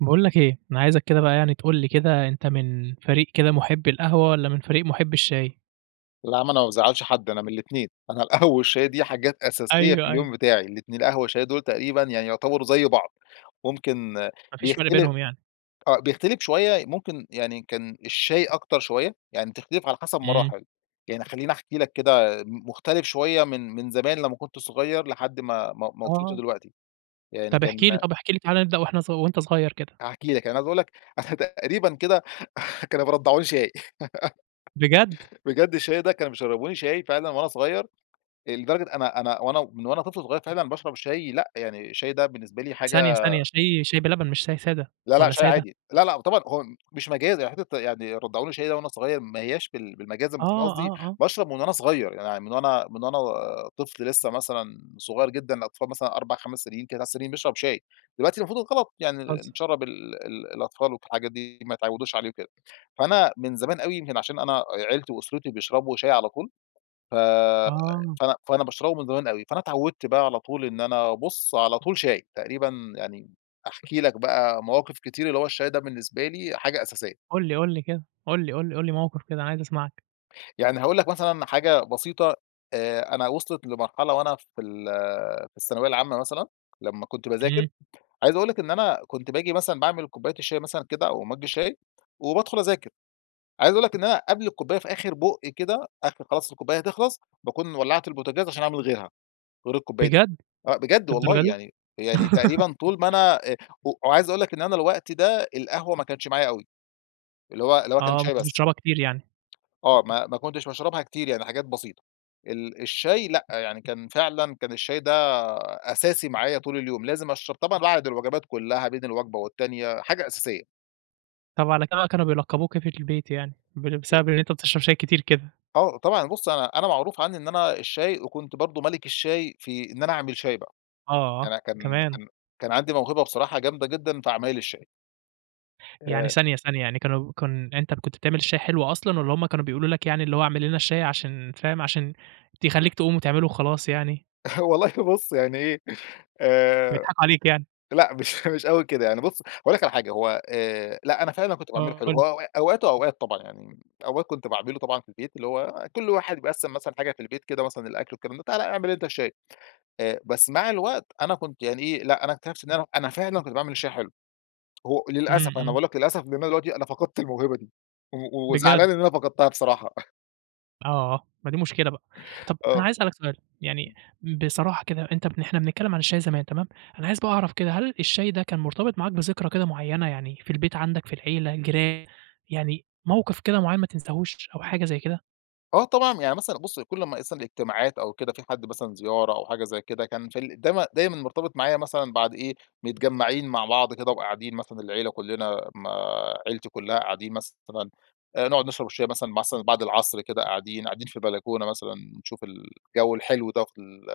باقول لك إيه، أنا عايزك كده بقى يعني تقول لي كده، أنت من فريق كده محبّي القهوة والّا من فريق محبّي الشاي؟ لا ما أنا ما بازعّلش حد أنا من الاتنين، أنا القهوة والشاي دي حاجات أساسية في أيوه، أيوه. اليوم بتاعي. الاتن القهوة والشاي دول تقريبًا يعني يعتبَروا زَي بعض. ممكن ما فيش فرْق بيختل بينهم يعني. آه، بيختلف شوية، ممكن يعني كان الشاي أكتر شوية، يعني بتختلف على حسب إمم. مراحل، يعني خلِّيني أحكي لك كده، م مختلف شوية من من زمان لما كُنت صغير لحد ما ما ما وصلْت آه. لدلوقتي. يعني طَب احكِ لي، كان طَب احكِ لي، تعالَ نبدأ واحنا ص وأنت صغير كده. هاحكي لك، يعني عايز أقول لك أنا تقريبًا كده كانوا بيرضَّعوني شاي. بجد؟! بجد الشاي ده، كانوا بيشرّبوني شاي فعلًا وأنا صغير، آآ لدرجة أنا أنا وأنا من وأنا طفل صغير فعلًا باشرب شاي لأ، يعني الشاي ده بالنسبة لي حاجة ثانية، ثانية. شاي شاي بلبن مش شاي سادة، لا، لأ، والّا شاي سادة؟ عادي. لا، لأ، طبعًا هو مش مجازًا، حتة يعني رضّعوني شاي ده وأنا صغير، ما هياش بال بالمجازًا، آه، بس أنا قصدي آه، آه. باشرب من وأنا صغير، يعني من وأنا من وأنا طفل لسه مثلًا صغير جدًا، الأطفال مثلًا 4 5 سنين، 3 سنين بيشرب شاي، دلوقتي المفروض ده غلط، يعني بتهزّر. نشرَّب ال ال الأطفال وحاجات دي ما يتعودوش عليه وكده. فأنا من زمان أوي، يمكن عشان أنا عيلتي وأسرتي بيشربوا شاي على طول، ف آه. فأنا فأنا باشربه من زمان أوي، فأنا اتعوّدْت بقى على طول إن أنا بُص على طول شاي، تقريبًا يعني أحكي لك بقى مواقف كتير اللي هو الشاي ده بالنسبة لي حاجة أساسية. قُل لي، قُل لي كده. قل لي، قُل لي، قُل لي مواقف كده، عايز أسمعك. يعني هاقول لك مثلًا حاجة بسيطة، آآ أنا وصلِت لمرحلة وأنا في ال في الثانوية العامة مثلًا، لمّا كنت باذاكر إمم. عايز أقول لك إن أنا كنت باجي مثلًا باعمل كوباية الشاي مثلًا كده، أو مجّ الشاي، وبادخُل أذاكر. عايز أقول لك إن أنا قبْل الكوباية في آخر بُق كده، آخر خلاص الكوباية هتخلَص، باكون ولَّعت البوتاجاز عشان أعمل غِيرها، غير الكوباية دي. بجد! آآ بجد والله للدرجة دي؟ يعني يعني تقريبًا طول ما أنا آآ وعايز أقول لك إن أنا الوقت ده، القهوة ما كانتش معايا أوي. اللي هو اللي هو كان آه، ما شاي كنتش بس. بتشربها كتير يعني. آه، ما ما كنتش باشربها كتير يعني حاجات بسيطة. ال الشاي لأ، يعني كان فعلًا، كان الشاي ده أساسي معايا طول اليوم، لازم أشرب طبعًا بعد الوجبات كلها، بين الوجبة والتانية، حاجة أساسية. طب على كده بقى، كانوا بيلقّبوك أيه في البيت يعني؟ بل ا بسبب إن أنت بتشرب شاي كتير كده؟ آه، طبعًا، بُص أنا أنا معروف عني إن أنا الشاي، وكنت برضو ملِك الشاي في إن أنا أعمل شاي بقى. آه، أنا كان كمان. كان كان عندي موهبة بصراحة جامدة جدًا في عمايل الشاي. يعني آآ ثانية، ثانية، يعني كانوا كن أنت اللي كُنت بتعمل الشاي حلو أصلًا، والّا همّ كانوا بيقولوا لك يعني اللي هو اعمل لنا الشاي عشان فاهم، عشان تخليك تقوم وتعمله وخلاص يعني؟ والله بُص يعني إيه، آآ بيضحكوا عليك يعني. لأ، مش مش أوي كده يعني بُص، هاقول لك على حاجة، هو آآ لأ، أنا فعلًا كنت باعمله آه، حلو، قُل لي. هو أ أوقات وأوقات طبعًا يعني. أوقات كنت باعمله طبعًا في البيت، اللي هو كل واحد بيقسّم مثلًا حاجة في البيت كده، مثلًا الأكل والكلام ده، تعالَ اعمل أنت الشاي. آآ بس مع الوقت أنا كنت يعني إيه، لأ، أنا أكتشفت إن أنا أنا فعلًا كنت باعمل الشاي حلو. هو إمم، للأسف، أنا إمم. باقول لك للأسف، لأن أنا دلوقتي أنا فقدت الموهبة دي، و بجد! وزعلان إن أنا فقدتها بصراحة. آه، ما دي مشكلة بقى. طَب أنا آه. عايز اسألك سؤال، يعني [unintelligible] بصراحة كده أنت إحنا بنتكلم عن الشاي زمان تمام، أنا عايز بقى أعرف كده، هل الشاي ده كان مرتبط معاك بذكرى كده معيّنة، يعني في البيت عندك، في العيلة، جيران، يعني موقف كده معيّن ما تنساهوش أو حاجة زي كده؟ آه، طبعًا يعني مثلًا، بُصّ، كل أما يحصل اجتماعات أو كده، في حد مثلًا زيارة أو حاجة زي كده، كان في ال دايمًا دايمًا مُرتبط معايا مثلًا بعد إيه، متجمعين مع بعض كده وقاعدين مثلًا العيلة كلنا ما عيلتي كلها قاعدين مثلًا، آآ، نقعد نشرب الشاي مثلًا مثلًا بعد العصر كده قاعدين، قاعدين في البلكونة مثلًا نشوف الجو الحلو ده في ال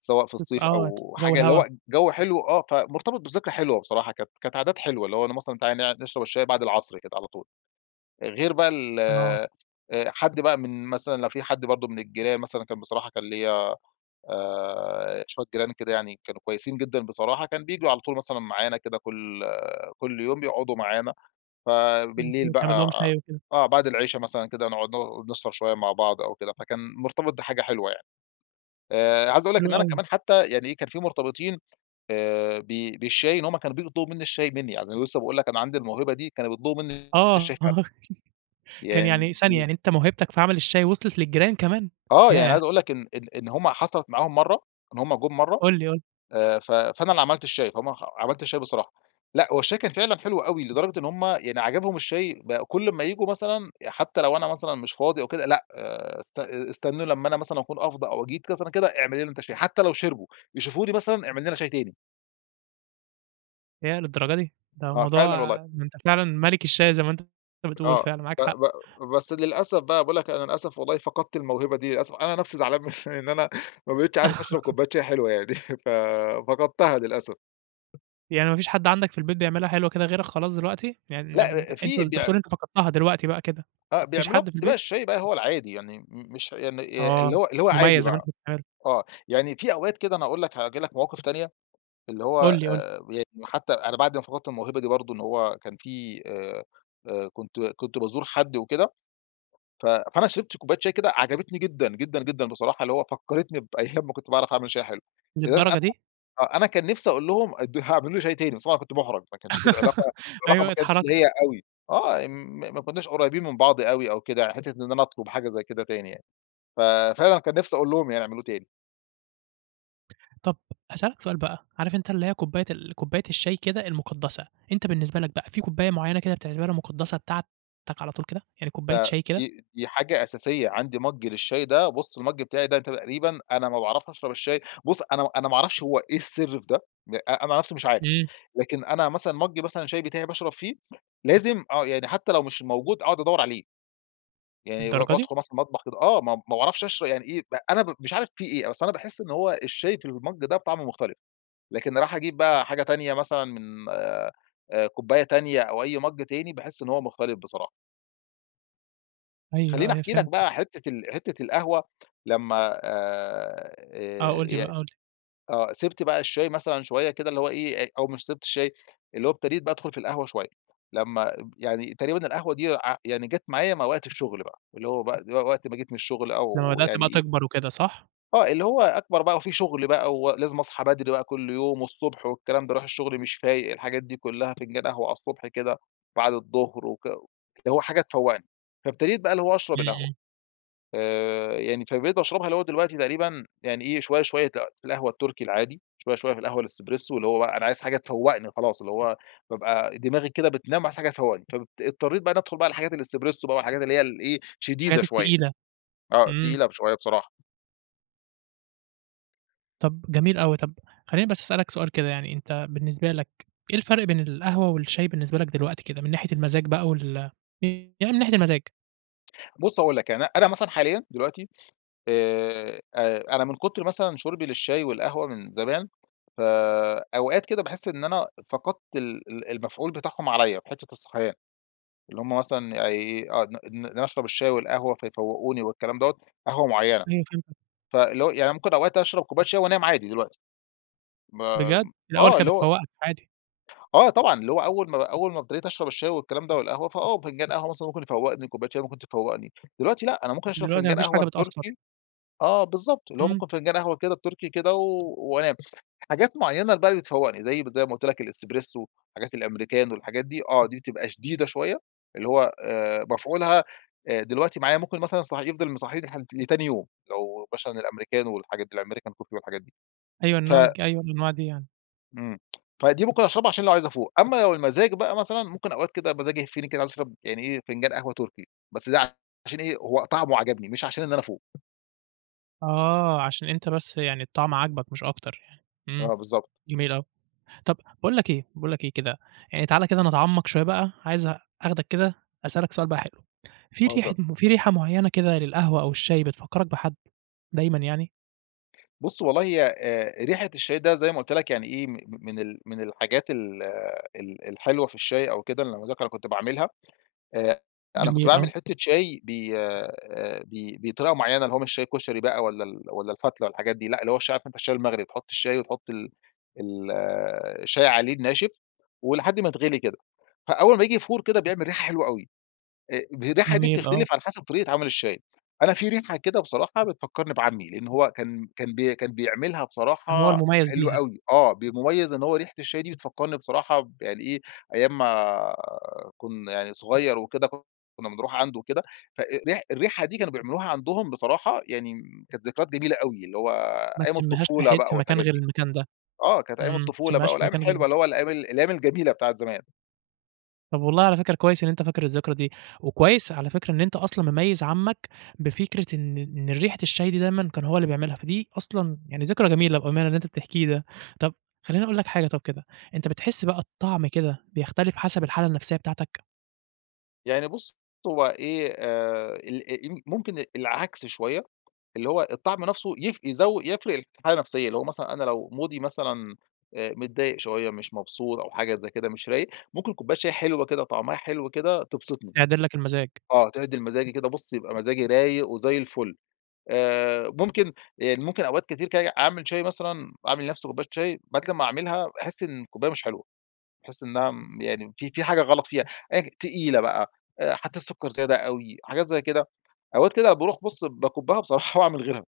سواء في [unintelligible] الصيف آه، أو جو حاجة، اللي الهوا. هو جو حلو، آه. فمُرتبط بذكرى حلوة بصراحة، كانت كانت عادات حلوة، اللي هو أنا مثلًا، تعالَ نقعد نشرب الشاي بعد العصر كده، على طول. غير بقى ال آه. آآ حد بقى من مثلًا لو في حد برضه من الجيران مثلًا كان بصراحة كان ليَّ، آآ، شوية جيران كده يعني كانوا كويسين جدًا بصراحة، كان بييجوا على طول مثلًا معانا كده كل كل يوم، بيقعدوا معانا ف بالليل ممكن تعمل بقى لهم شاي وكده. آه، بعد العشا مثلًا كده، نقعد ن نسهر شوية مع بعض أو كده، فكان مُرتبط بحاجة حلوة يعني. آآ، عايز أقول لك حلو إن أنا أوي. كمان حتى، يعني إيه، كان في مُرتبطين آآ، ب بالشاي إن هم كانوا بييجوا يطلبوا مني الشاي، مني. يعني لسه باقول لك، أنا عندي الموهبة دي، كانوا بيطلبوا مني الشاي آه، فعلًا. كان يعني ثانية [unintelligible] يعني أنت موهبتك في عمل الشاي، وصلت للجيران كمان؟ آه، يعني ياه! عايز أقول لك، إن إن إن هم حصلت معاهم مرّة إن هم جُم مرّة، قُل لي، قُل لي. آآ، ف فانا اللي عملت الشاي فهم ح عملت الشاي بصراحة. لأ، هو الشاي كان فعلًا حلو أوي، لدرجة إن هم يعني عجبهم الشاي، بقوا كل أما ييجوا مثلًا، حتى لو أنا مثلًا مش فاضي أو كده، لأ، آآ أست است استنوا لما أنا مثلًا أكون أفضى أو جيت مثلًا كده: "اعمل لنا أنت الشاي." حتى لو شربوا، يشوفوني مثلًا: "اعمل لنا شاي تاني." ياه للدرجة دي! ده آه، فعلًا الموضوع والله. ده أنت فعلًا ملك الشاي زي ما أنت بتقول آه، فعلًا معاك ب حق. ب بس للأسف بقى، باقول لك أنا للأسف والله فقدت الموهبة دي، للأس أنا نفسي زعلان من إن أنا ما بقيتش عارف أشرب كوباية شاي حلوة يعني، ف فقدتها للأسف. يعني ما فيش حد عندك في البيت بيعملها حلوة كده غيرك خلاص دلوقتي؟ يعني لأ، آآ [unintelligible] أنت في بتقول بيع أنت فقدتها دلوقتي بقى كده، ما فيش فبيعملوها حد في بس بقى البيت؟ الشاي ده هو العادي يعني، م مش يعني، آآ اللي آه، هو اللي مش هو عادي مميز زي ما بقى. أنت [unintelligible] آه، يعني في أوقات كده أنا أقول لك هاجيب لك مواقف تانية، اللي هو قُل لي، قُل لي. آآ يعني حتّى أنا بعد ما فقدت الموهبة دي برضه، إن هو كان في آآ، آآ، كنت كنت بازور حد وكده، ف فأنا شربت كوباية شاي كده عجبتني جدًا، جدًا، جدًا بصراحة، اللي هو فكّرتني بأيام ما كنت باعرف أعمل شاي حلو. لدرجة للدرجة أنا دي! آه، أنا كان نفسي أقول لهم ادّو ه اعملوا لي شاي تاني بس، طبعًا كنت مُحرج ما كانش في العلاقة العلاقة ما أيوة، كانتش اللي هي اتحرجت. أوي. آه، م ما كناش قريبين من بعض أوي أو كده يعني حتّة إن أنا أطلب حاجة زي كده تاني يعني. ف فعلًا كان نفسي أقول لهم يعني يعملوه تاني. طب هاسألك سؤال بقى، عارف أنت اللي هي كوباية ال كوباية الشاي كده المقدسة، أنت بالنسبة لك بقى، في كوباية معينة كده بتعتبرها مقدسة بتاعتك على طول كده، يعني كوباية ده شاي كده؟ دي دي حاجة أساسية، عندي مج للشاي ده، بُص المج بتاعي ده تقريبًا، أنا ما باعرفش أشرب الشاي بُص أنا أنا ما أعرفش هو إيه السر في ده، أنا نَفسي مش عارف. امم. لكن أنا مثلًا مج مثلًا الشاي بتاعي باشرب فيه، لازم آه، يعني حتى لو مش موجود أقعد أدور عليه. يعني ب للدرجة دي! بادخل مثلًا المطبخ كده آه، ما ما باعرفش اشر يعني إيه، أنا ب مش عارف في إيه؟ بس أنا باحس إن هو الشاي في المج ده طعمه مختلف، لكن إني أروح أجيب بقى حاجة تانية مثلًا من آآ، كوباية تانية أو أي مج، تاني باحس إن هو مختلف بصراحة. أيوه، خليني أيوه، أحكي لك فهمتك. بقى حتة ال حتة القهوة، لمّا آآ، آه، قُل آآ لي بقى، ي قُل لي. آه، سِبْت بقى الشاي مثلًا شوية كده اللي هو إيه، أ أو مش سِبْت الشاي، اللي هو ابتديت بقى أدخُل في القهوة شوية. لمّا ب يعني تقريبًا القهوة دي ع يعني جات معايا مع وقت الشغل بقى، اللي هو بقى و وقت ما جيت من الشغل أو لما بدأْت بقى يعني تكبر وكده، صح؟ آه، اللي هو أكبر بقى وفي شغل بقى ولازم أصحى بدري بقى كل يوم والصبح والكلام باروح الشغل مش فايق، الحاجات دي كلها فنجان قهوة على الصبح كده، بعد الظهر وك اللي هو حاجة تفوّقني، فابتديت بقى اللي هو أشرب إمم، القهوة. إمم. آآ، يعني فبقيت باشربها اللي هو دلوقتي تقريبًا يعني إيه، شوية، شوية ت القهوة التركي العادي شوية، شوية في القهوة الاسبريسو اللي هو بقى أنا عايز حاجة تفوّقني خلاص، اللي هو بابقى دماغي كده بتنام عايز حاجة تفوّقني، فب اض اضطريت بقى إني أدخُل بقى الحاجات الاسبريسو بقى، والحاجات اللي هي ال إيه شديدة الحاجات شوية. التقيلة. آه، إمم. تقيلة ب شوية بصراحة. طَب جميل أوي، طَب خليني بس أسألك سؤال كده يعني، أنت بالنسبة لك إيه الفرق بين القهوة والشاي بالنسبة لك دلوقتي كده، من ناحية المزاج بقى وال [unintelligible] يعني من ناحية المزاج؟ بُص هاقول لك يعني أنا مثلًا حاليًا دلوقتي، آآ، آآ أنا من كتر مثلًا شُربي للشاي والقهوة من زمان، ف أوقات كده باحس إن أنا فقدْت ال ال المفعول بتاعهم عليّا في حتّة الصحيان. اللي هم مثلًا يعني أي ا إن أنا أشرب الشاي والقهوة فيفوّقوني والكلام دَوَّة، قهوة معيّنة. أيوه، فهمتك. فاللي هو، يعني ممكن أوقات أشرب كوباية شاي وأنام عادي دلوقتي. مام بجد! الأوّل آه، كانت اللي هو بتفوّقَك، عادي. آه، طبعًا، اللي هو أوّل ما أوّل أما أبتديت أشرب الشاي والكلام ده والقهوة، فآه، فنجان قهوة مثلًا ممكن يفوّقني، كوباية شاي ممكن تفوّقني. دلوقتي لأ، أنا ممكن أشرب دلوقتي ما فنجان فيش قهوة حاجة بتأثر. التركي آه، بالضبط، اللي هو إمم. ممكن فنجان قهوة كده التركي كده وأنام. حاجات معيّنة اللي بقى اللي بتفوّقني، زي زي ما قُلت لك الاسبريسو، حاجات الأمريكانو الحاجات دي آه، دي بتبقى شديدة شويّة، اللي هو آآ، مفعولها آآ دلوقتي معايا ممكن مثلًا صح يفضل مصحّيني لح لتاني يوم. لو مثلًا الأمريكانو والحاجات دي، الأمريكان كوفي والحاجات دي. أيوه، ف النوع الجي أي الأنواع دي يعني. إمم، فدِي ممكن أشربها عشان لو عايز أفوق. أما لو المزاج بقى مثلًا، ممكن أوقات كده مزاجي يهفّني كده عايز أشرب يعني إيه، فنجان قهوة تركي، بس ده عشان إيه؟ هو طعمه عجبني، مش عشان إن أنا أفوق. آه، عشان أنت بس يعني الطعم عاجبك، مش أكتر يعني، إمم، آه، بالضبط. جميل أوي. طب باقول لك إيه باقول لك إيه كده، يعني تعال كده نتعمق شوية بقى، عايز أخدك كده أسألك سؤال بقى حلو، في ريحة اتفضل. في ريحة معينة كده للقهوة أو الشاي بتفكرك بحد دايمًا يعني؟ بُص والله، هي آآ، ريحة الشاي ده زي ما قلت لك يعني إيه، م من من ال من الحاجات ال ال الحلوة في الشاي أو كده لما اذكر كنت باعملها، آآ أنا كنت جميل، باعمل آه. حتة شاي ب آآ، ب بطريقة معينة اللي هو مش الشاي كشري بقى والَّا ال والَّا الفتلة والحاجات دي لأ، اللي هو الشاي عارف أنت الشاي المغلي، تحط الشاي وتحط ال ال الشاي عليه الناشف ولحد ما يتغلي كده، فأول ما ييجي يفور كده بيعمل ريحة حلوة أوي. آآ الريحة دي جميل، آه. بتختلف على حسب طريقة عمل الشاي. أنا في ريحة كده بصراحة بتفكرني بعمي، لإن هو كان كان ب كان بيعملها كان هو بصراحة المميز حلوة بيها. أوي، آه، ب مميز إن هو ريحة الشاي دي بتفكرني بصراحة ب يعني إيه، أيام ما كنا صغير، وكده كنا بنروح عنده وكده ف أ أ ري الريحة دي كانوا بيعملوها عندهم، بصراحة يعني كانت ذكريات جميلة أوي، اللي هو ما أيام تشمهاش في الطفولة حت بقى في مكان، والحاجات غير دي. المكان ده. آه، كانت أيام إمم، الطفولة بقى تشمهاش في والأيام مكان غير الحلوة اللي هو الأيام الأيام الجميلة بتاعة الزمان. طيب والله على فكرة، كويس إن أنت فاكر الذكرى دي، وكويس على فكرة إن أنت أصلًا مميز عمك، بفكرة إن إن ريحة الشاي دي دايمًا كان هو اللي بيعملها، فدي أصلًا يعني ذكرى جميلة بأمانة اللى أنت بتحكيه ده. طب، خليني أقول لك حاجة طب كده، أنتَ بتحس بقى الطعم كده، بيختلف حسب الحالة النفسية بتاعتك؟ يعني بُصّ، هو إيه، آآ [unintelligible] ممكن العكس شوية، اللي هو الطعم نفسه يف يزو يفرق في الحالة النفسية. اللي هو مثلًا أنا لو مودي مثلًا، آآ، متضايق شوية، مش مبسوط أو حاجة زي كده، مش رايق، ممكن كوباية شاي حلوة كده طعمها حلو كده، تبسطني. تعدِل لك المزاج. آه، تعدل مزاجي كده بُصّ، يبقى مزاجي رايق وزي الفل. آآ، ممكن يعني ممكن أوقات كتير كده، أعمل شاي مثلًا أعمل لنفسي كوباية شاي، بعد كده أما أعملها باحس إن الكوباية مش حلوة، باحس إنها مم يعني في في حاجة غلط فيها، آجي تقيلة بقى، آآ حطيت السكر زيادة أوي، حجات زي كده. أوقات زي كده أوقات كده باروح بُصّ، باكُبّها بصراحة وأعمل غيرها،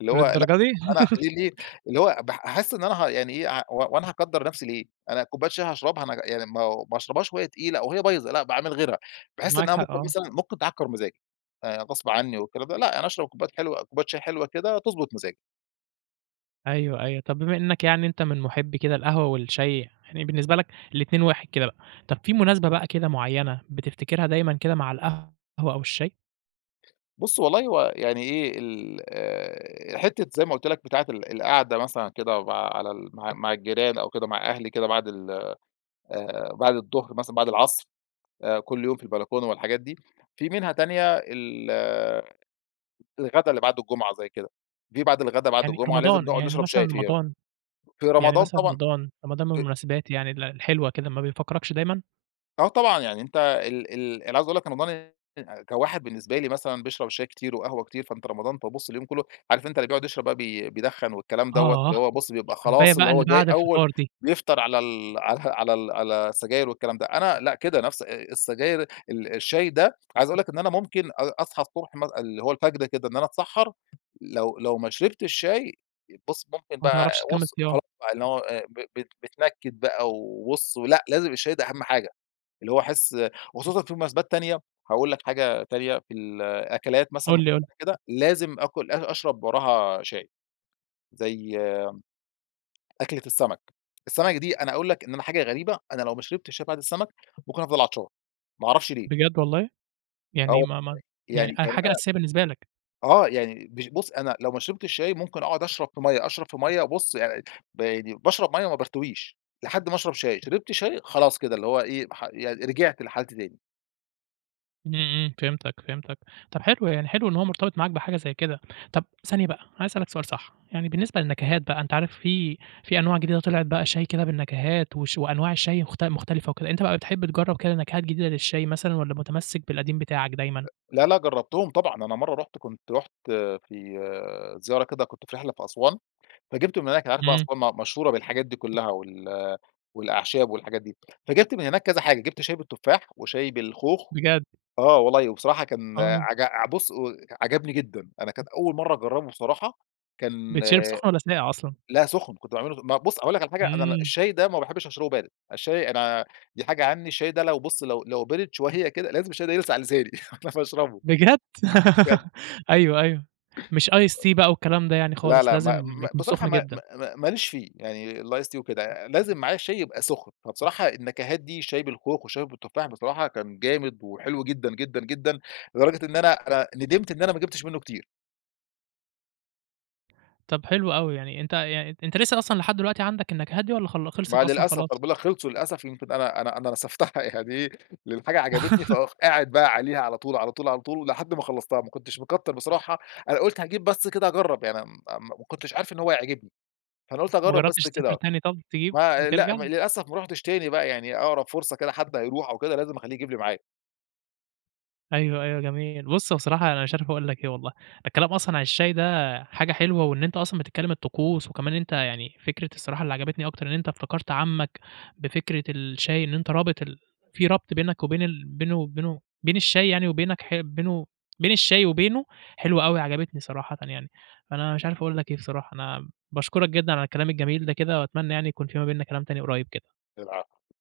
اللي هو لأ، للدرجة دي! أنا ليه ليه اللي هو بح أحس إن أنا ه يعني إيه، ع هو هو أنا هاكدر نفسي ليه؟ أنا كوباية شاي هاشربها ما يعني ما هو ما أشربهاش وهى تقيلة أو وهي بايظة لأ، باعمل غيرها. باحس معاك إنها حق، ممكن آه. مثلًا، ممكن تعكر مزاجي. آآ غصب عني والكلام ده، لأ، يعني أشرب كوبايات حلوة كوباية شاي حلوة كده، تضبط مزاجي. أيوه، أيوه طب بما إنك يعني إنت من محبِّي كده القهوة والشاي، يعني بالنسبة لك الاتنين واحد كده بقى. طب فيه مناسبة بقى كده معينة بتفتكرها دايمًا كده مع القهوة أو الشاي؟ بُصّ، والله هو يعني إيه، ال حتة زي ما قلت لك، بتاعة ال القعدة مثلًا كده مع على ال مع مع الجيران أو كده مع أهلي كده، بعد ال آآ بعد الضهر مثلًا، بعد العصر، آآ كل يوم في البلكونة والحاجات دي، في منها تانية ال الغدا اللي بعد الجُمعة، زي كده، في بعد الغدا بعد يعني الجُمعة، لازم رمضان نقعد يعني نشرب مثًلا شاي فيها. رمضان في يعني رمضان مثلًا طبعًا رمضان، رمضان من [unintelligible] المناسبات يعني الحلوة كده، ما بيفكركش دايمًا؟ آه، طبعًا. يعني أنت ال ال أنا عاوز أقول لك، رمضان [unintelligible] كواحد بالنسبة لي مثلًا، بيشرب الشاي كتير وقهوة كتير، فأنت رمضان فبابص اليوم كله، عارف أنت اللي بيقعد يشرب بقى بي بيدخن والكلام دوَّة، اللي آه، هو بُصّ بيبقى الكوباية خلاص، اللي بقى هو اللي جاي بعد أول الفطار دي. بيفطر على ال على على ال على السجاير والكلام ده. أنا لأ، كده نفس السجاير ال الشاي ده، عايز أقول لك إن أنا ممكن أ أصحى الصبح م اللي هو الفجر كده، إن أنا أتسحَّر لو لو ما شربتش شاي، بص ممكن ما بقى تعرفش تكمِّل وص خلاص صيام. بقى، إن هو آآ، ب ب بيتنكد بقى وبص، لأ، لازم الشاي ده أهم حاجة. اللي هو أحس وخصوصًا في مناسبات تانية هاقول لك حاجة تانية، في ال الأكلات مثلًا قُل لي، قُل لي. معينة كده، لازم آكل أ أشرب وراها شاي، زي أكلة السمَك. السمَك دي أنا أقول لك إن أنا حاجة غريبة، أنا لو ما شربتش شاي بعد السمَك، ممكن أفضَل عطشان ما أعرفش ليه. بجد، والله؟ آه، يعني [unintelligible] ما ما يعني يعني آآ، يعني حاجة أنا أساسية، بالنسبة لك. آه، يعني بش بص، أنا لو ما شربتش شاي ممكن أقعد أشرب في مَيَّة، أشرب في مَيَّة بص يع ب يعني باشرب مَيَّة وما بارتويش، لحد ما أشرب شاي. شربت شاي، خلاص كده اللي هو إيه، ح يعني رِجعْت لحالتي تاني. إمم، إمم، فهمتك، فهمتك. طب حلو يعني حلو إن هو مرتبط معاك بحاجة زي كده. طب ثانية بقى عايز أسألك سؤال صح، يعني بالنسبة للنكهات بقى أنت عارف في في أنواع جديدة طلعت بقى شاي كده بالنكهات وش وأنواع شاي مخت مختلفة وكده، أنت بقى بتحب تجرب كده نكهات جديدة للشاي مثلًا، والّا متمسك بالقديم بتاعك أ دايمًا؟ لا لأ، جربتهم طبعًا، أنا مرة رُحت كنت رُحت آآ في زيارة كده كنت في رحلة في أسوان، فجبته من هناك. أنت عارف بقى إمم. أسوان م مشهورة بالحاجات دي كلّها وال والأعشاب والحاجات دي، فجبت من هناك كذا حاجة جبت شاي بالتفاح وشاي بالخوخ. بجد؟! آه، والله وبصراحة كان آه. عج ع بص و عجبني جدًا. أنا كانت أول مرة أجربه بصراحة كان بيتشرب سخن والّا ساقع أصلًا؟ لأ سخن، كنت باعمله ما بص أقول لك على حاجة؟ أنا ال إمم. الشاي ده ما باحبش أشربه بارد. الشاي، أنا دي حاجة عني، الشاي ده لو بص لو لو بِرِد شوية كده لازم الشاي ده يلسع لساني علشان اشربه. بجد! بجد. أيوه، أيوه. مش ice tea بقى والكلام ده يعني لا، خالص لأ، لازم ما ما يكون بصراحة سخن ما ما جدًا. ما ما ليش فيه يعني الice tea وكده. آآ لازم معايا الشاي يبقى سخن، فبصراحة النكهات دي شاي بالخوخ وشاي بالتفاح بصراحة كان جامد وحلو جدًا، جدًا، جدًا لدرجة إن أنا أنا ندمت إن أنا ما جبتش منه كتير. طب حلو أوي يعني، أنت يعني أن أنت لسه أصلًا لحد دلوقتي عندك النكهات دي والّا خل ما خلصت أصلًا للأسف، ما خلاص؟ أنا باقول لك خلصوا للأسف. يمكن أنا أنا أنا نسفتها يعني إيه، الحاجة عجبتني فأخ قاعد بقى عليها على طول، على طول، على طول ولحد ما خلصتها ما كنتش مكتّر بصراحة. أنا قُلت هاجيب بس كده أجرب يعني م م ما كنتش عارف إن هو هيعجبني، فأنا قلت ما أجرب بس جربتش تسافر كده. تاني طب تجيب ما لأ، وترجع؟ للأسف ما رُحتش تاني بقى، يعني أقرب فرصة كده حد هيروح أو كده لازم أخلّيه يجيب لي معاه. أيوه، أيوه جميل. بص بصراحة أنا مش عارف أقول لك إيه والله. الكلام أصلًا عن الشاي ده حاجة حلوة، وإن أنت أصلًا بتتكلم الطقوس وكمان أنت يعني فكرة الصراحة اللي عجبتني أكتر إن أنت افتكرت عمك بفكرة الشاي، إن أنت رابط ال في ربط بينك وبين ال بينه وبينه، بين الشاي يعني وبينك ح بينه بين الشاي وبينه حلوة أوي عجبتني صراحةً يعني. أنا مش عارف أقول لك إيه بصراحة أنا باشكرك جدًا على الكلام الجميل ده كده وأتمنى يعني يكون في ما بيننا كلام تاني قريب كده. العفو